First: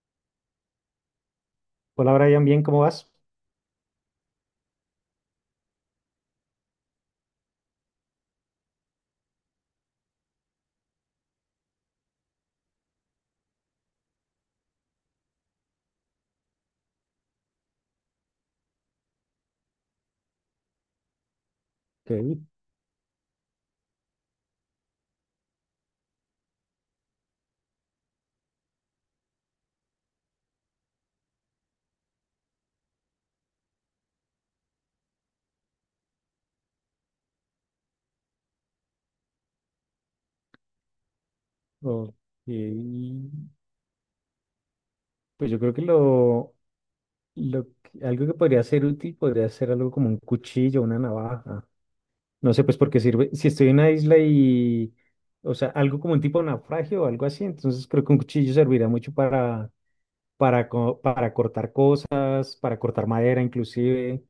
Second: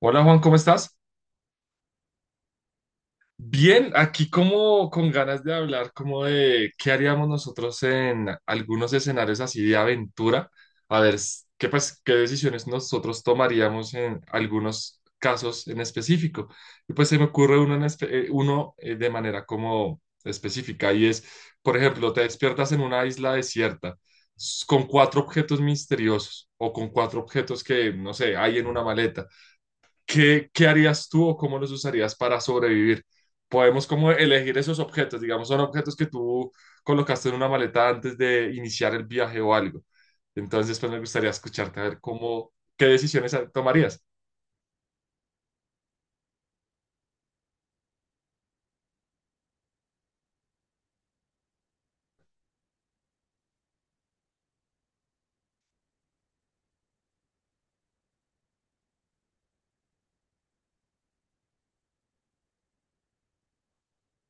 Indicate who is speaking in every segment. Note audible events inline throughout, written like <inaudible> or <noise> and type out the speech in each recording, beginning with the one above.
Speaker 1: Hola Juan, ¿cómo estás?
Speaker 2: Hola Brian, bien, ¿cómo vas?
Speaker 1: Bien, aquí como con ganas de hablar como de qué haríamos nosotros en algunos escenarios así de aventura, a ver qué decisiones nosotros tomaríamos en algunos casos en específico. Y pues se me ocurre uno, de manera como específica y es, por ejemplo, te
Speaker 2: Ok,
Speaker 1: despiertas en una isla desierta con 4 objetos misteriosos o con 4 objetos que, no sé, hay en una maleta. ¿ Qué harías tú o cómo los usarías para sobrevivir? Podemos como elegir esos objetos, digamos, son objetos que tú colocaste en una maleta antes de iniciar el viaje o algo. Entonces, pues me gustaría escucharte a ver
Speaker 2: ok.
Speaker 1: cómo, qué decisiones tomarías.
Speaker 2: Pues yo creo que algo que podría ser útil podría ser algo como un cuchillo, una navaja. No sé, pues porque sirve, si estoy en una isla y, o sea, algo como un tipo de naufragio o algo así, entonces creo que un cuchillo servirá mucho para cortar cosas, para cortar madera inclusive,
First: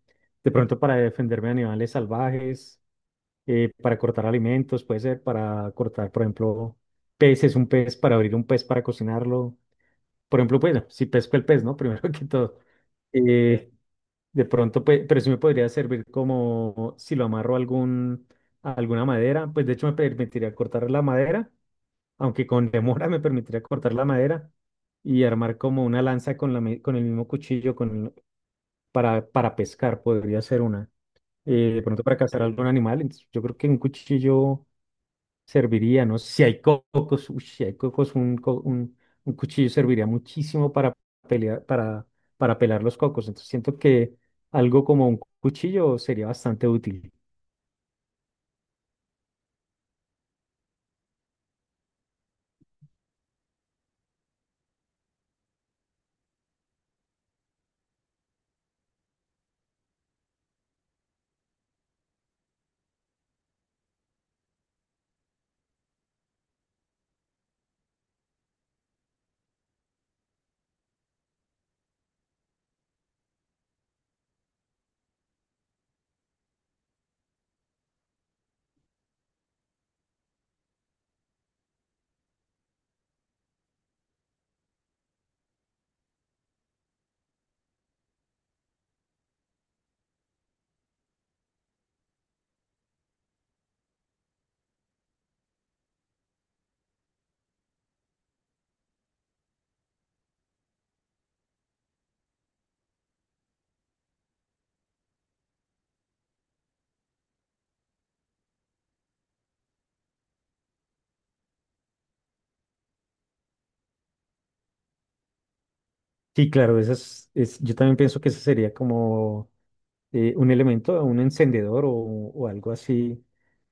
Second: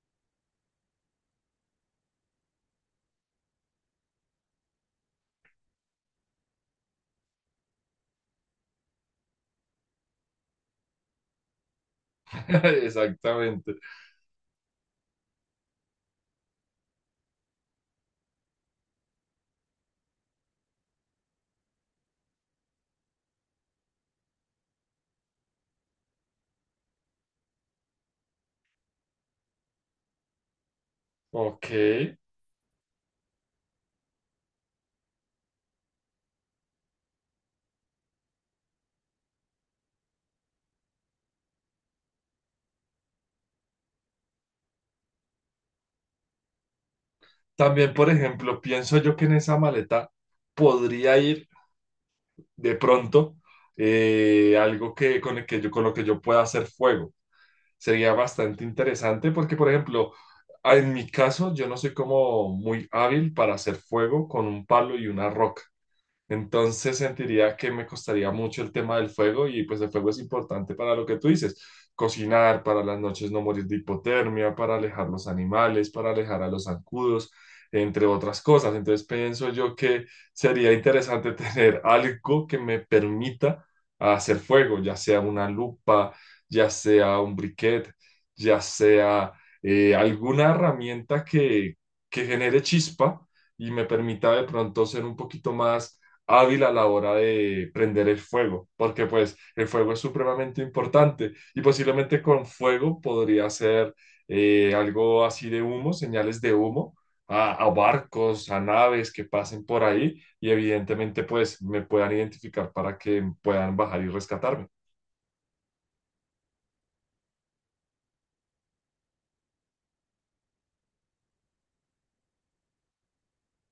Speaker 2: de pronto para defenderme de animales salvajes. Para cortar alimentos, puede ser para cortar, por ejemplo, peces, un pez, para abrir un pez, para cocinarlo. Por ejemplo, pues, si pesco el pez, ¿no? <laughs> Primero que todo.
Speaker 1: <laughs>
Speaker 2: Eh,
Speaker 1: Exactamente.
Speaker 2: de pronto, pues, pero sí me podría servir como si lo amarro a alguna madera, pues de hecho me permitiría cortar la madera, aunque con <laughs> demora me permitiría cortar la madera y armar como una lanza con el mismo cuchillo para pescar, podría ser una
Speaker 1: Ok.
Speaker 2: de pronto para cazar algún animal. Entonces, yo creo que un cuchillo serviría, ¿no? Si hay cocos, uy, si hay cocos, un cuchillo serviría muchísimo para pelear, para pelar los cocos. Entonces siento que algo como un cuchillo sería bastante útil.
Speaker 1: También, por ejemplo, pienso yo que en esa maleta podría ir de pronto, algo que, con el que yo, con lo que yo pueda hacer fuego. Sería bastante interesante porque, por ejemplo, en mi caso, yo no soy como muy hábil para hacer fuego con un palo y una roca. Entonces sentiría que me costaría mucho el tema del fuego y pues el fuego es importante para lo que tú dices, cocinar, para las noches no morir de hipotermia, para alejar los animales, para alejar a los zancudos, entre otras cosas. Entonces pienso yo que sería interesante <laughs> tener algo que me permita hacer fuego, ya sea una lupa, ya sea un briquet, ya sea alguna herramienta que genere chispa y me permita de pronto ser un poquito más hábil a la hora de prender el fuego, porque pues el fuego es supremamente importante y posiblemente con fuego podría ser, algo así de humo, señales de humo a barcos, a naves que pasen por ahí y evidentemente pues me puedan identificar para que puedan bajar y rescatarme.
Speaker 2: Sí, claro, yo también pienso que eso sería como un elemento, un encendedor o algo así.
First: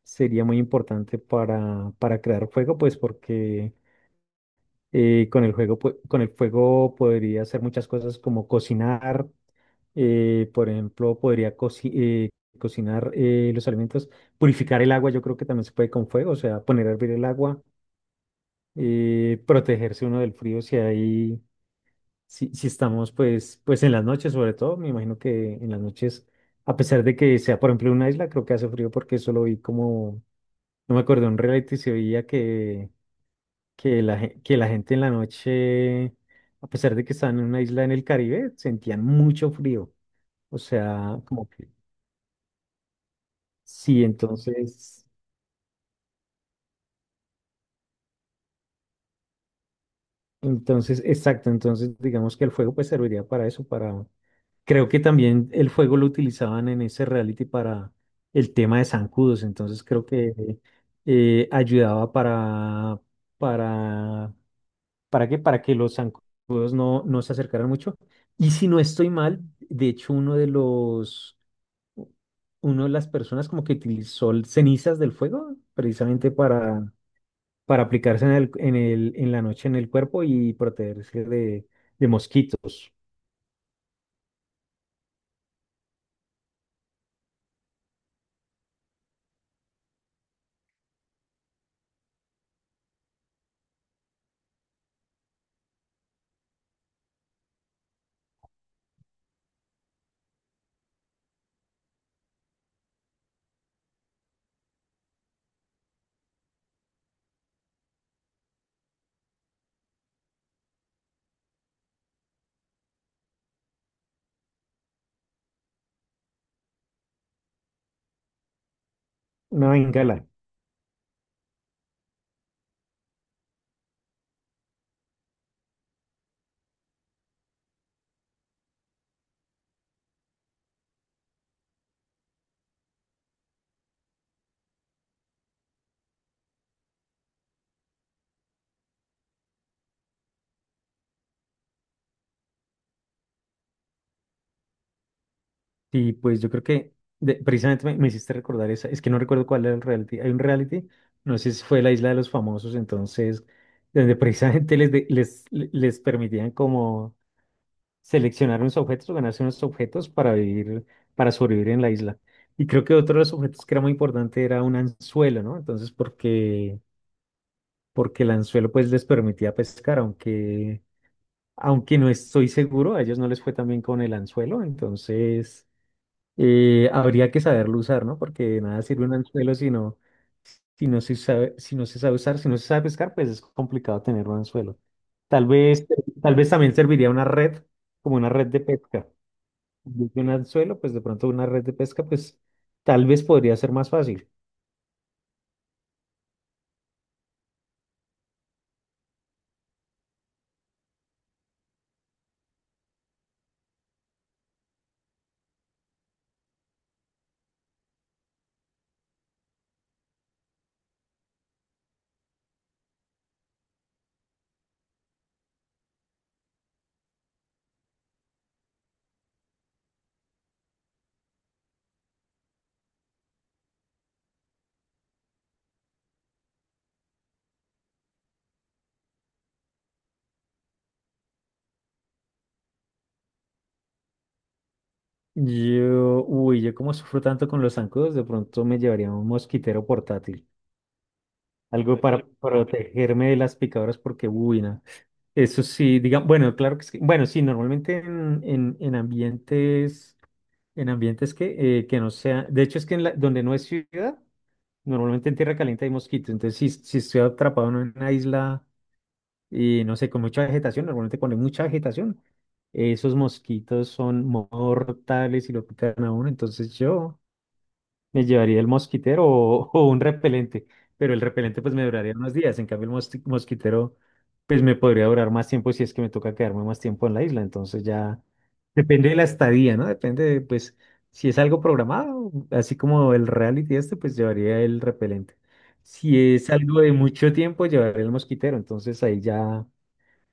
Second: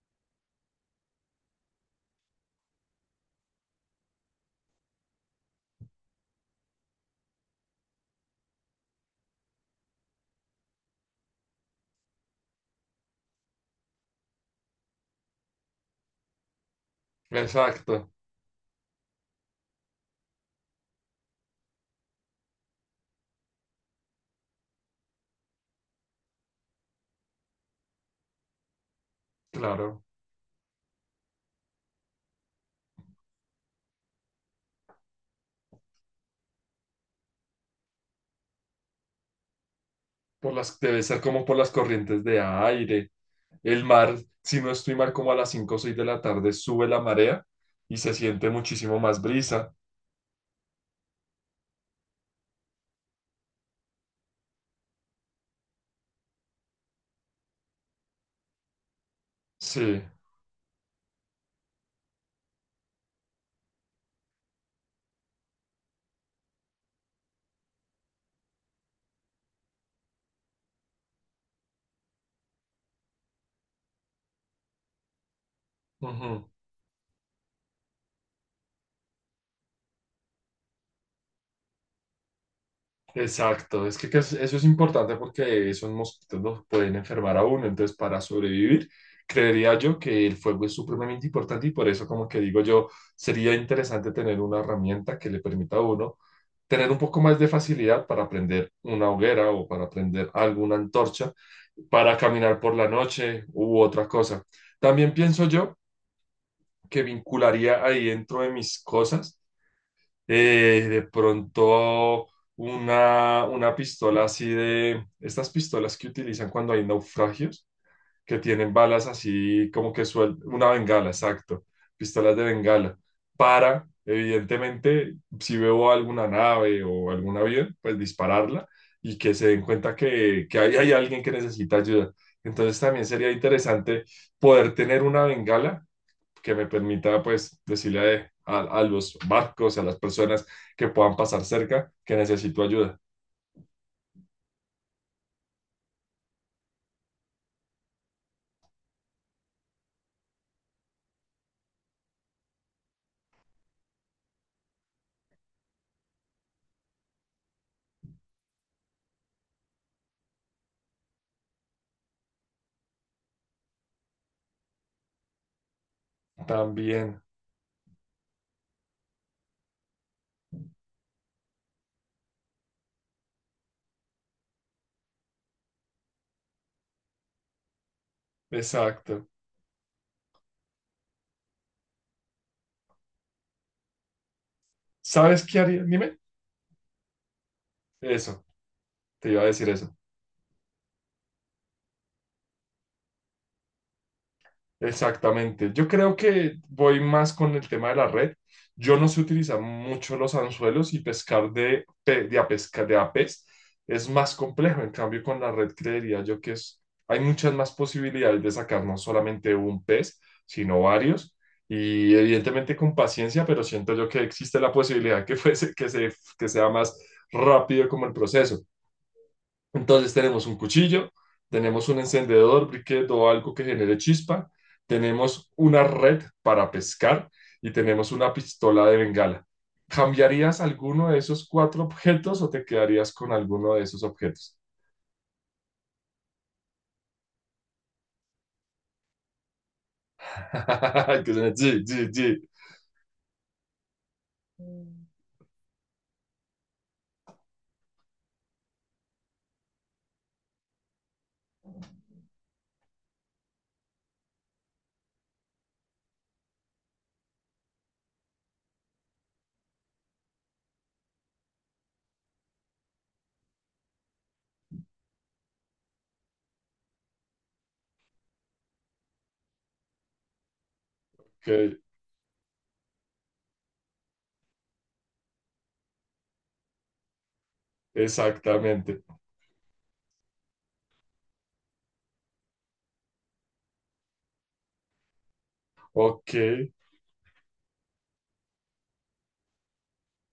Speaker 2: Sería muy importante para crear fuego, pues porque con el fuego podría hacer muchas cosas como cocinar por ejemplo, cocinar los alimentos, purificar el agua, yo creo que también se puede con fuego, o sea, poner a hervir el agua,
Speaker 1: Exacto,
Speaker 2: protegerse uno del frío si hay, si, si estamos pues, pues en las noches sobre todo, me imagino que en las noches, a pesar de que sea por ejemplo una isla, creo que hace frío porque eso lo vi
Speaker 1: claro.
Speaker 2: como, no me acuerdo, en un reality se veía que, que la gente en la noche, a pesar de que estaban en una isla en el Caribe, sentían mucho frío.
Speaker 1: Por
Speaker 2: O
Speaker 1: las, debe
Speaker 2: sea,
Speaker 1: ser como
Speaker 2: como
Speaker 1: por
Speaker 2: que
Speaker 1: las corrientes de aire. El
Speaker 2: sí,
Speaker 1: mar, si no estoy
Speaker 2: entonces,
Speaker 1: mal, como a las 5 o 6 de la tarde sube la marea y se siente muchísimo más brisa.
Speaker 2: entonces, exacto, entonces digamos que el fuego pues serviría para eso, para, creo que también el fuego lo utilizaban en ese reality para el tema de zancudos, entonces
Speaker 1: Sí,
Speaker 2: creo que ayudaba para, ¿para qué? Para que los zancudos no, no se acercaran mucho. Y si no estoy mal, de hecho uno de las personas como que utilizó cenizas del fuego precisamente
Speaker 1: ujú,
Speaker 2: para aplicarse en la noche en el cuerpo y protegerse de mosquitos.
Speaker 1: exacto. Es que, eso es importante porque esos mosquitos los pueden enfermar a uno. Entonces, para sobrevivir, creería yo que el fuego es supremamente importante y por eso, como que digo yo, sería interesante tener una herramienta que le permita a uno tener un poco más de facilidad para prender una hoguera o para prender alguna antorcha, para caminar por la noche u otra cosa. También pienso yo que vincularía ahí dentro de mis cosas, de pronto una pistola así de estas pistolas que utilizan cuando hay naufragios, que tienen balas así
Speaker 2: Una
Speaker 1: como que
Speaker 2: bengala.
Speaker 1: suel, una bengala, exacto, pistolas de bengala, para, evidentemente, si veo alguna nave o algún avión, pues dispararla y que se den cuenta que ahí hay alguien que necesita ayuda. Entonces también sería interesante poder tener una bengala que me permita pues decirle a, a los barcos, a las personas que puedan pasar cerca que necesito ayuda.
Speaker 2: Y pues yo creo que precisamente me hiciste recordar esa. Es que no recuerdo cuál era el reality. Hay un reality, no sé si fue la Isla de los Famosos, entonces, donde precisamente les permitían como seleccionar unos objetos o ganarse unos objetos para vivir, para sobrevivir en la isla. Y creo que otro de los objetos que era muy importante era un anzuelo, ¿no? Entonces, porque
Speaker 1: También,
Speaker 2: porque el anzuelo pues les permitía pescar, aunque, aunque no estoy seguro, a ellos no les fue tan bien con el anzuelo, entonces habría que saberlo usar, ¿no? Porque de nada sirve un
Speaker 1: exacto.
Speaker 2: anzuelo si no, si no se sabe, si no se sabe usar, si no se sabe pescar, pues es complicado tener un anzuelo.
Speaker 1: ¿Sabes
Speaker 2: Tal
Speaker 1: qué haría?
Speaker 2: vez,
Speaker 1: Dime,
Speaker 2: tal vez también serviría una red, como una
Speaker 1: eso,
Speaker 2: red de pesca.
Speaker 1: te iba a decir eso.
Speaker 2: En vez de un anzuelo, pues de pronto una red de pesca, pues tal vez podría ser más fácil.
Speaker 1: Exactamente. Yo creo que voy más con el tema de la red. Yo no sé utilizar mucho los anzuelos y pescar a pesca, de a pez es más complejo. En cambio, con la red creería yo que es, hay muchas más posibilidades de sacar no solamente un pez, sino varios. Y evidentemente con paciencia, pero siento yo que existe la posibilidad que fuese, que sea más rápido como el proceso. Entonces tenemos un cuchillo, tenemos un encendedor, briquet o algo que genere chispa, tenemos una red para pescar y tenemos una pistola de bengala. ¿Cambiarías alguno de esos 4 objetos o te quedarías con alguno de esos objetos?
Speaker 2: Yo, uy, yo como sufro tanto con los zancudos, de pronto me llevaría un mosquitero portátil,
Speaker 1: <laughs> Que suena, sí,
Speaker 2: algo
Speaker 1: sí,
Speaker 2: para <laughs>
Speaker 1: sí.
Speaker 2: protegerme de las picadoras porque, uy, no. Eso sí, diga, bueno, claro que sí. Bueno, sí, normalmente en ambientes que no sea, de hecho es que donde no es ciudad, normalmente en tierra caliente hay mosquitos, entonces si, si estoy atrapado en una isla y no sé, con mucha vegetación, normalmente cuando hay mucha vegetación, esos mosquitos son mortales y lo pican a uno, entonces yo... Me llevaría el mosquitero o, <laughs> o un repelente, pero el repelente pues
Speaker 1: Ok,
Speaker 2: me duraría unos días, en cambio el mosquitero pues me podría durar más tiempo si es que me toca quedarme más tiempo en la isla, entonces ya
Speaker 1: exactamente.
Speaker 2: depende de la estadía, ¿no? Depende de, pues si es algo programado, así como el reality este, pues llevaría el repelente.
Speaker 1: Ok.
Speaker 2: Si es algo de mucho tiempo, llevaría el mosquitero, entonces ahí ya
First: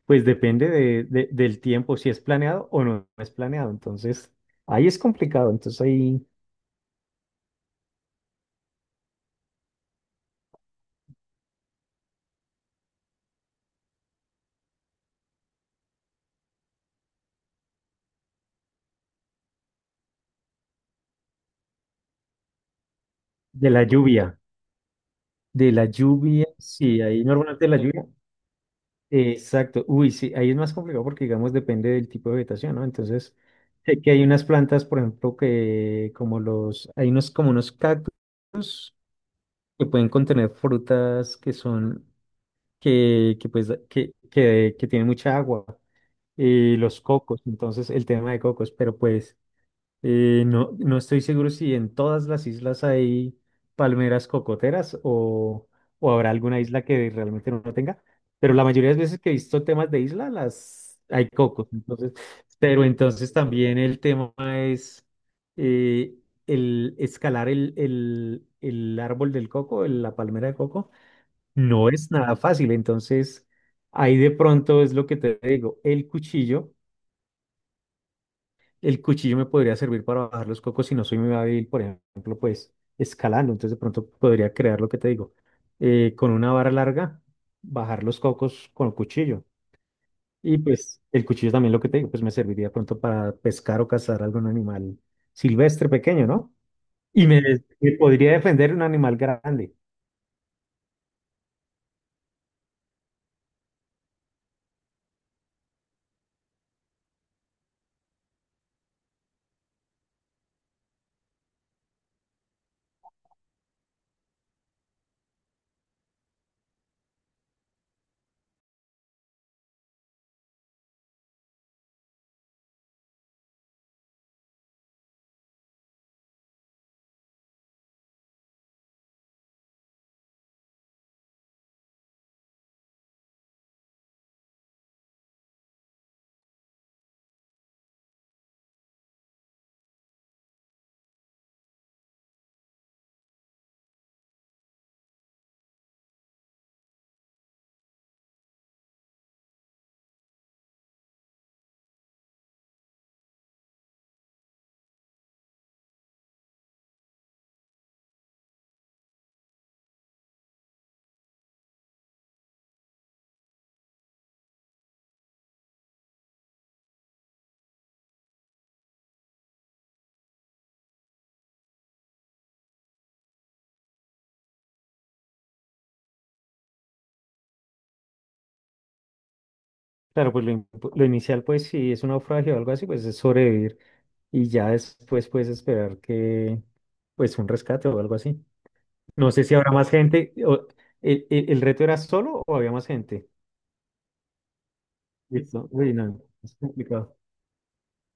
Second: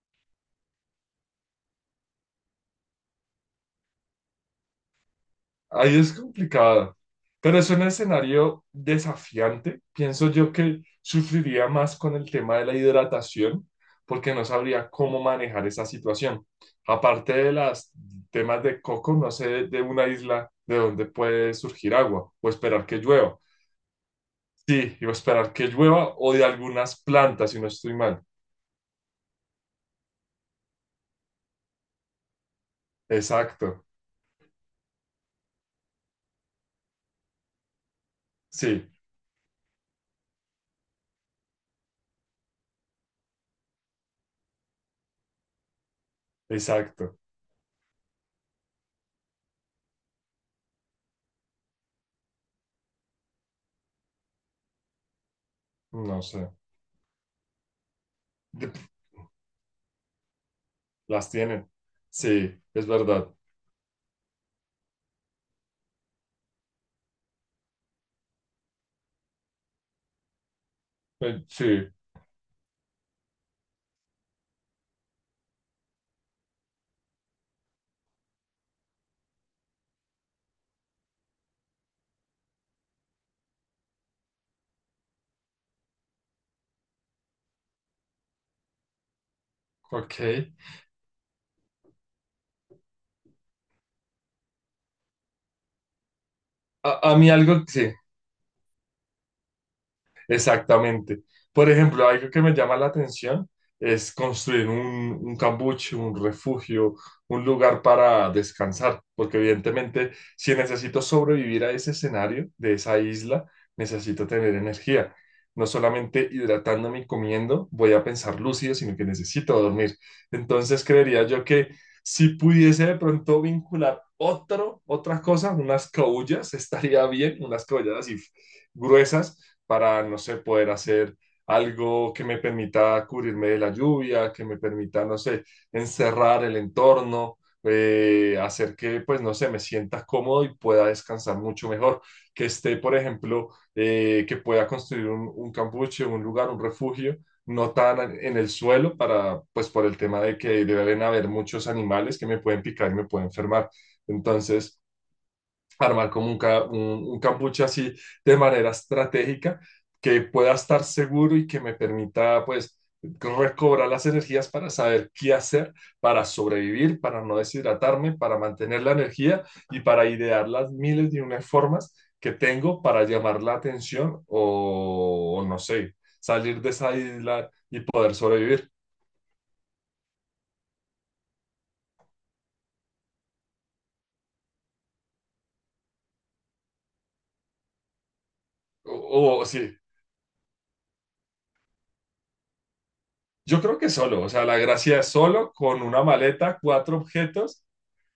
Speaker 2: pues depende de, del tiempo, si es planeado o no es planeado, entonces ahí es complicado, entonces
Speaker 1: Ahí es
Speaker 2: ahí
Speaker 1: complicado, pero es un escenario desafiante. Pienso yo que sufriría más con el tema de la hidratación porque no sabría cómo manejar esa situación. Aparte de los temas de coco, no sé de una isla de donde puede surgir agua o esperar que llueva.
Speaker 2: de la lluvia.
Speaker 1: Sí, o esperar que
Speaker 2: De la
Speaker 1: llueva o de
Speaker 2: lluvia,
Speaker 1: algunas
Speaker 2: sí, ahí
Speaker 1: plantas, si no
Speaker 2: normalmente la
Speaker 1: estoy
Speaker 2: lluvia.
Speaker 1: mal.
Speaker 2: Exacto, uy, sí, ahí es más complicado porque, digamos, depende del tipo de vegetación, ¿no? Entonces,
Speaker 1: Exacto,
Speaker 2: sé que hay unas plantas, por ejemplo, que como los, hay unos, como unos cactus
Speaker 1: sí,
Speaker 2: que pueden contener frutas que son, que pues, que tienen mucha agua, y los
Speaker 1: exacto.
Speaker 2: cocos, entonces, el tema de cocos, pero pues. No, no estoy seguro si en todas las islas hay palmeras cocoteras o
Speaker 1: No
Speaker 2: habrá
Speaker 1: sé,
Speaker 2: alguna isla que realmente no tenga, pero la
Speaker 1: de-
Speaker 2: mayoría de las veces que he visto temas de isla, las
Speaker 1: las
Speaker 2: hay cocos.
Speaker 1: tienen.
Speaker 2: Entonces,
Speaker 1: Sí,
Speaker 2: pero
Speaker 1: es
Speaker 2: entonces
Speaker 1: verdad.
Speaker 2: también el tema es eh, el escalar el árbol del coco, la palmera de coco, no
Speaker 1: Sí,
Speaker 2: es nada fácil. Entonces, ahí de pronto es lo que te digo, el cuchillo me podría servir para bajar los cocos si no soy muy hábil, por ejemplo, pues escalando. Entonces de pronto podría crear lo que te digo, con una vara larga, bajar los cocos con el cuchillo.
Speaker 1: ok.
Speaker 2: Y pues el cuchillo también lo que te digo, pues me serviría de pronto para pescar o cazar algún animal silvestre pequeño, ¿no?
Speaker 1: A
Speaker 2: Y
Speaker 1: mí algo, sí.
Speaker 2: me podría defender un animal grande.
Speaker 1: Exactamente. Por ejemplo, algo que me llama la atención es construir un cambuche, un refugio, un lugar para descansar, porque evidentemente si necesito sobrevivir a ese escenario de esa isla, necesito tener energía. No solamente hidratándome y comiendo voy a pensar lúcido, sino que necesito dormir. Entonces creería yo que si pudiese de pronto vincular otro, otra cosa, unas caullas, <laughs> estaría bien, unas caullas así gruesas para, no sé, poder hacer algo que me permita cubrirme de la lluvia, que me permita, no sé, encerrar el entorno, hacer que, pues, no sé, me sienta cómodo y pueda descansar mucho mejor, que esté, por ejemplo, que pueda construir un campuche, un lugar, un refugio, no tan en el suelo para, pues, por el tema de que deben haber muchos animales que me pueden picar y me pueden enfermar. Entonces, armar como un cambuche así de manera estratégica que pueda estar seguro y que me permita pues recobrar las energías para saber qué hacer, para sobrevivir, para no deshidratarme, para mantener la energía y para idear las miles de unas formas que tengo para llamar la atención o no sé, salir de esa isla y poder sobrevivir.
Speaker 2: Claro, pues lo inicial, pues si es un naufragio o algo así, pues es sobrevivir y ya después puedes esperar que, pues un rescate o algo así. No sé
Speaker 1: O
Speaker 2: si
Speaker 1: sí,
Speaker 2: habrá más gente. El reto era solo o había más gente?
Speaker 1: yo creo que solo, o sea, la gracia es solo
Speaker 2: Listo.
Speaker 1: con
Speaker 2: Uy,
Speaker 1: una
Speaker 2: no, es
Speaker 1: maleta, cuatro
Speaker 2: complicado.
Speaker 1: objetos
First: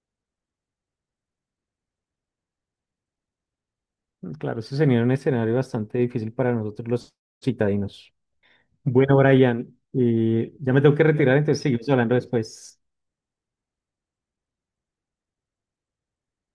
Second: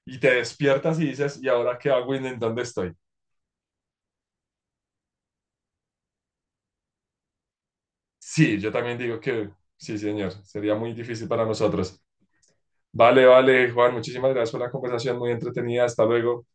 Speaker 1: y te despiertas y dices, ¿y ahora qué hago y en dónde estoy?
Speaker 2: Claro, eso sería un escenario bastante difícil para nosotros los citadinos.
Speaker 1: Sí, yo también
Speaker 2: Bueno,
Speaker 1: digo que
Speaker 2: Brian,
Speaker 1: sí, señor,
Speaker 2: ya
Speaker 1: sería
Speaker 2: me
Speaker 1: muy
Speaker 2: tengo que
Speaker 1: difícil
Speaker 2: retirar,
Speaker 1: para
Speaker 2: entonces seguimos
Speaker 1: nosotros.
Speaker 2: hablando después.
Speaker 1: Vale, vale, Juan, muchísimas gracias por la conversación, muy entretenida, hasta luego.